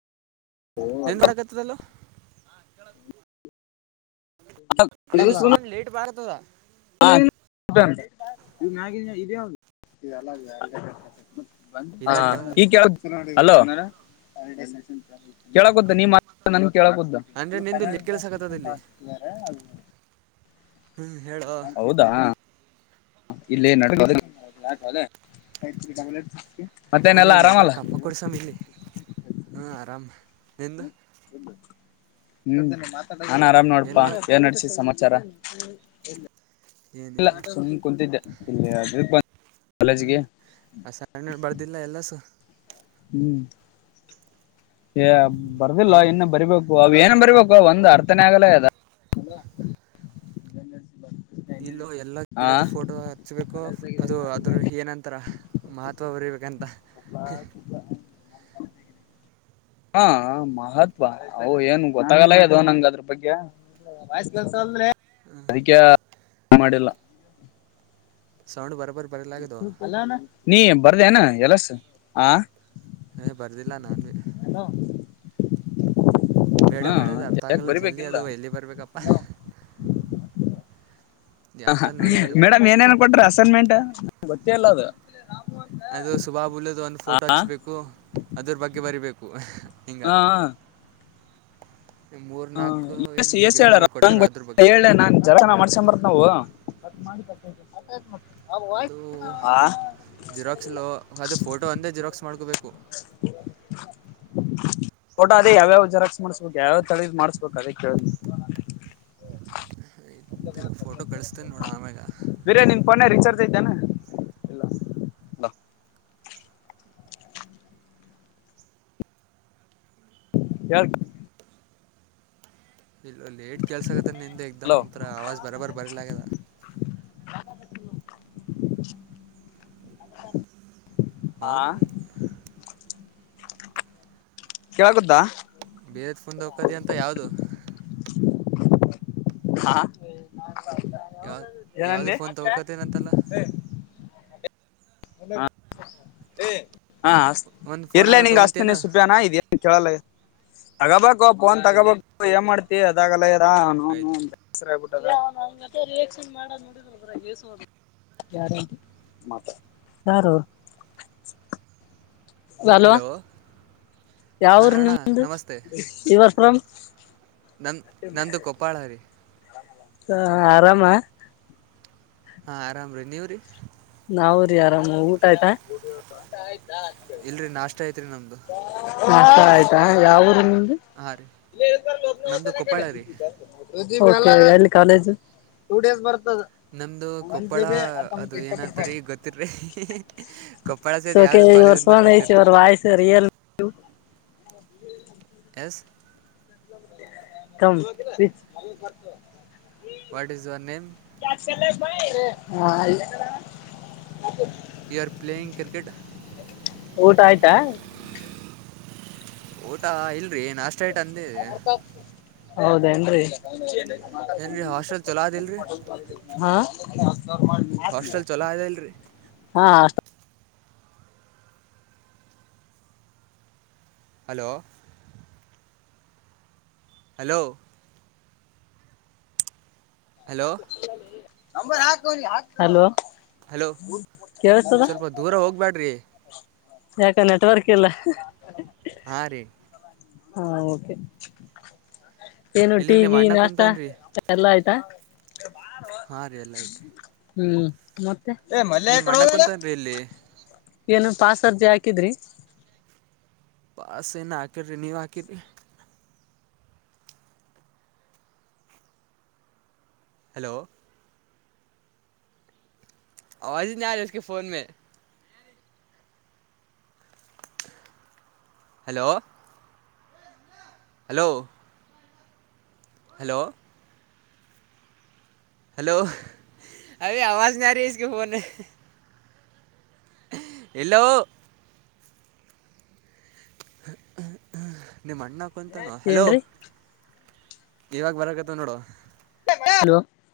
ಏನ್ ಮಾಡಕತಿದ್ದ ಅಲ್ಲಿ. [inaudible] ನಿಂದು ಸೌಂಡ್ ಲೇಟ್ ಬರ್ತದ. [unintelligible] ಇಲ್ಲ ಹಾ ಕೇಳ ಈಗ [unintelligible] ಕೇಳಕುದ್ದ ನೀ [unintelligible] ನನ್ ಕೇಳಕುದ್ದ ಅಂದ್ರೆ ನಿಂದು ಲೇಟ್ ಕೆಲಸಕತ್ತದ ಇಲ್ಲಿ [unintelligible] ಹ್ಮ್ ಹೇಳ. ಹೌದಾ ಇಲ್ಲಿ ನನಗ [unintelligible] ಇಲ್ಲಿ ನೆಟ್ವರ್ಕ್ ಹಪ ಕೊಡಸಮ ಇಲ್ಲಿ ಹ ಆರಾಮ ನಿಂದು. ಹ ನಾನ ಆರಾಮ್ ನೋಡಪ್ಪಾ ಏನ್ ನಡ್ಸ ಸಮಾಚಾರ. ಲ್ಲ ಏನಿಲ್ಲ ಸುಮ್ ಕುಂತಿದ್ದ ಇಲ್ಲಿ [unintelligible] ಕಾಲೇಜ್ಗೆ. ಆ ಸಣ್ಣ ಬರ್ದಿಲ್ಲ ಎಲ್ಲಸ್ಸು. ಹ್ಮ್. [inaudible] ಏ ಬರ್ದಿಲ್ಲ ಹಾ ಇನ್ನ ಬರಿಬೇಕು ಅವ ಏನ ಬರಿಬೇಕ. ಒಂದು್ ಅರ್ಥನೆ ಆಗಲ್ಲ ಅದ ಇಲ್ಲೋ ಎಲ್ಲ ಆ ಗಿಡದ ಫೋಟೋ ಹಚ್ಬೇಕು ಅದು ಅದ್ರ ಏನಂತರ ಮಹತ್ವ ಬರಿೀಬೇಕಂತ ಮಾಡ ತ [inaudible] ಹಾ ಮಹತ್ವ ಅ ಏನ್ ಗೊತ್ತಾಗಲ್ಲ ಅದುೋ ನಂಗ ಅದ್ರ ಬಗ್ಗೆ ವಯಸ್ಸ ಕೆಲ್ಸ ಅ್ರೆ ಅದಕ್ಕೆ ಮಾಡಿಲ್ಲ ಸೌಂಡ್ ಬರಬರ್ ನೀ ಬರ್ದೇನ ಎಲಸ ಹ ಹ ಬರ್ದಿಲ್ಲ ನಾನನ್ ಹಲೋ ಮೇಡಮ ಹೇಳದು್ ಅರ್ಥ ಆಗಲ್ಲ ಜಲ್ದ ಅದು ಎಲ್ಲಿ ಬರ್ಬೇಕಪ್ಪಾ ಹ ಯಾರ್ತಾನ ನೋಡಿ ಬರಬೇಕು ಮೇಡಮ್ ಏನೇನ್ ಕೊಟ್ರ ಸನ್ಮೆಂಟ್ ಗತ್ತೆ ಎಲ್ಲ ಅ ಅದು ಸುಬಾಬುಲದು ಒಂದು ಫೋಟೋ ಆ ಹಚ್ಬೇಕು ಅದ್ರ ಬಗ್ಗೆ ಬರಿಬೇಕು ಹಿಂಗೆ ಹಾ ಮೂರು ಹ ನಾಲ್ಕು ಎಸ್ ಏನು ಎಸ್ ಹೇಳಾರ ಗಿಡಗಳು ಕೊಟ್ಟಾರ ನಗೆ ಅದ್ರ ಬಗ್ಗೆ ಹೇಳ ನಾ ಜತನ ಮಾಡಸೊಂಡ್ ಬರತ್ ನಾವು ಅದು ಆ ಜಿರಾಕ್ಸ್ಲು ಅದು ಫೋಟೋ ಅಂದೇ ಜಿರಾಕ್ಸ್ ಮಾಡ್ಕೋಬೇಕು ಫೋಟೋ ಅದ್ಯಾವ ಜರಾ ಮಾಡಸ್ಬೇಕು ಯಾವ್ ತಡೆದ್ ಮಾಡ್ಸ್ಬೇಕು ಅದೇ ಕೇಳ ಆಯ್ತ್ ಫೋಟೋ ಕಳಸ್ತೇನೆ ನೋಡ ಆಮ್ಯಾಗ ಬೇರೆ ನಿ ಪಣನೆ ರಿಚಾರ್ಜ್ ಇದ್ದಾನಾ ಯಳ್ ಇಲ್ಲ ಲೇಟ್ ಕೇಲ್ಸಗತ್ತ ಹಲೋ ನಿಂದುಕ್ಗ್ತ್ರ ಆವಾಜ್ ಬರಾಬರ್ ಬರಲ ಆದ ಆ ಹೌ ಕೇಳಕುದಾ ಬೇರೆದ್ಫುಂದ್ ಹೋಗಕದಿ ಅಂತ ಯಾವ್ದದು ಹಾ ಯಾವ ಯಾವುದು ಏನಂದಿ ಫೋನ್ ತಗೋಕತ್ತೇನಂತಲ್ಲ ಹ ಒಂದು ಫೋನ್ ಇರ್ಲ ಅದ ನಿಂಗ ಅಸ್ತನಿ ತೊಗೊಂತೇನು ಸುಪ್ಯಾನ ಇದ ಕೇಳಲ್ಲ ತಗೋಬೇಕು ಫೋನ್ ಹಾಂ ತಗೋಬೇಕು ಏನ್ ಮಾಡ್ತಿ ಅದಾಗಲ್ಲ ಇರಾ ನೋನು ಆಯ್ತು ಅಂತ ರಿಯಾಕ್ಷನ್ ಮಾಡದ ನಡಿದಲ್ರ ಗೇಸು ಯಾರ ಮಾತ್ರ ಯಾರು ಹಲೋ ಹಾಂ ಯಾವ್ರ ಅಣ್ಣ ನಿಮ್ದು ನಮಸ್ತೆ ಯುವರ್ ಫ್ರಂ ನನ್ನ ನಂದು ಕೊಪ್ಪಾಳರಿೀ ಹ ಆರಾಮ ಹಾ ಆರಾಮ್ರೀ ನೀವ್ರಿ ನಾವ್ರರಿ ಆರಾಮ ಊಟ ಆಯ್ತಾ ಇಲ್ರರಿ ನಾಷ್ಟ ಐತ್ರಿ ನಮ್ದು ನಾಷ್ಟ ಆಯ್ತಾ ಯಾವಊರು ನಿಮ್ದು ನಮ್ದು ಕೊಪ್ಪಾಳರಿ ಓಕೆ ಎಲ್ಲಿ ಕಾಲೇಜ್ ಟು ಡೇಸ್ ಬರ್ತ ನಮ್ದು ಕೊಪ್ಪಳ ಅದು ಏನಂತಾರ ಈಗ ಗೊತ್ತಿಲ್ರಿ ಕೊಪ್ಪಾಳ ಸೇದ್ ಯಾವ್ದು ಕಾಲೇಜ್ ಅಂತ ಗೊತ್ತಿರಿ ಸರಿಯಲ್ಲ. ಎಸ್ ಹ [unintelligible] [unintelligible] what is your name [unintelligible] PR playing cricket ಊಟ ಆಯ್ತಾ ಅ ಇಲ್ರೀ ನಾಷ್ಟ ಆಯ್ತಾ ಅಂತೀವಿ ಹ ಹೌದೇನ್ರೀ ಏನ್ರೀ ಹಾಸ್ಟೆಲ್ ಚೊಲೋ ಅದಲ್ರಿ ಹಾ ಮಾಡ್ತೀನಿ ಅಷ್ಟೊಂದ್ ಚಲೋ ಐತೆ ಅಲ್ರಿ ಹಾ ಅಷ್ಟ ಹಲೋ ಹಲೋ ಹಲೋ ನಂಬರ್ ಹಾಕ ಅವ್ನಿಗೆ ಹಲೋ ಹಲೋ ಕೇಳಸ್ತದ ಸ್ವಲ್ಪ ದೂರ ಹೋಗಬೇಡಿ ಯಾಕ ನೆಟ್ವರ್ಕ್ ಇಲ್ಲ ಹಾ ರೀ ಹೌದು ಓಕೆ ಏನು ಇಲ್ಲಿ ನಿಮ್ಮ ಅಣ್ಣ ಟಿಗಿನಷ್ಟ ಕುಂತಾನೆ ಎಲ್ಲ ಆಯ್ತಾ ಹಾ ರೀ ಎಲ್ಲ ಆಯ್ತರಿ ಹ್ಮ್ ಮತ್ತೆ ಏ ಮಲ್ಲಯ ಯಕಡೆ ಹೋದ್ನ ಲೆ ಎಲ್ಲಿಲೆ ಏನು ಪಾಸ ಅರ್ಜಿ ಹಾಕಿದ್ರಿ ಪಾಸ್ ಏನು ಹಾಕಿಲ್ಲ ನೀವು ಹಾಕಿರಿ ಹಲೋ ಅವಾಜ್ ನಯ್ಯ ರಹಿಸ್ ಇಸ್ಟೆ phone hello hello hello hello ಅವಾಜ್ ನಹಿ ಅರಗಿ ಇಸ್ಕೊ ಫೋನ್ ಎಲೋ ನೀಮ್ಮ ಅಣ್ಣಕ ಅಂತಾನೋ ಹಲೋ ಏನ್ರೀ ಇವಾಗ ಬರಕತ್ತನ ನೋಡು ಹಲೊ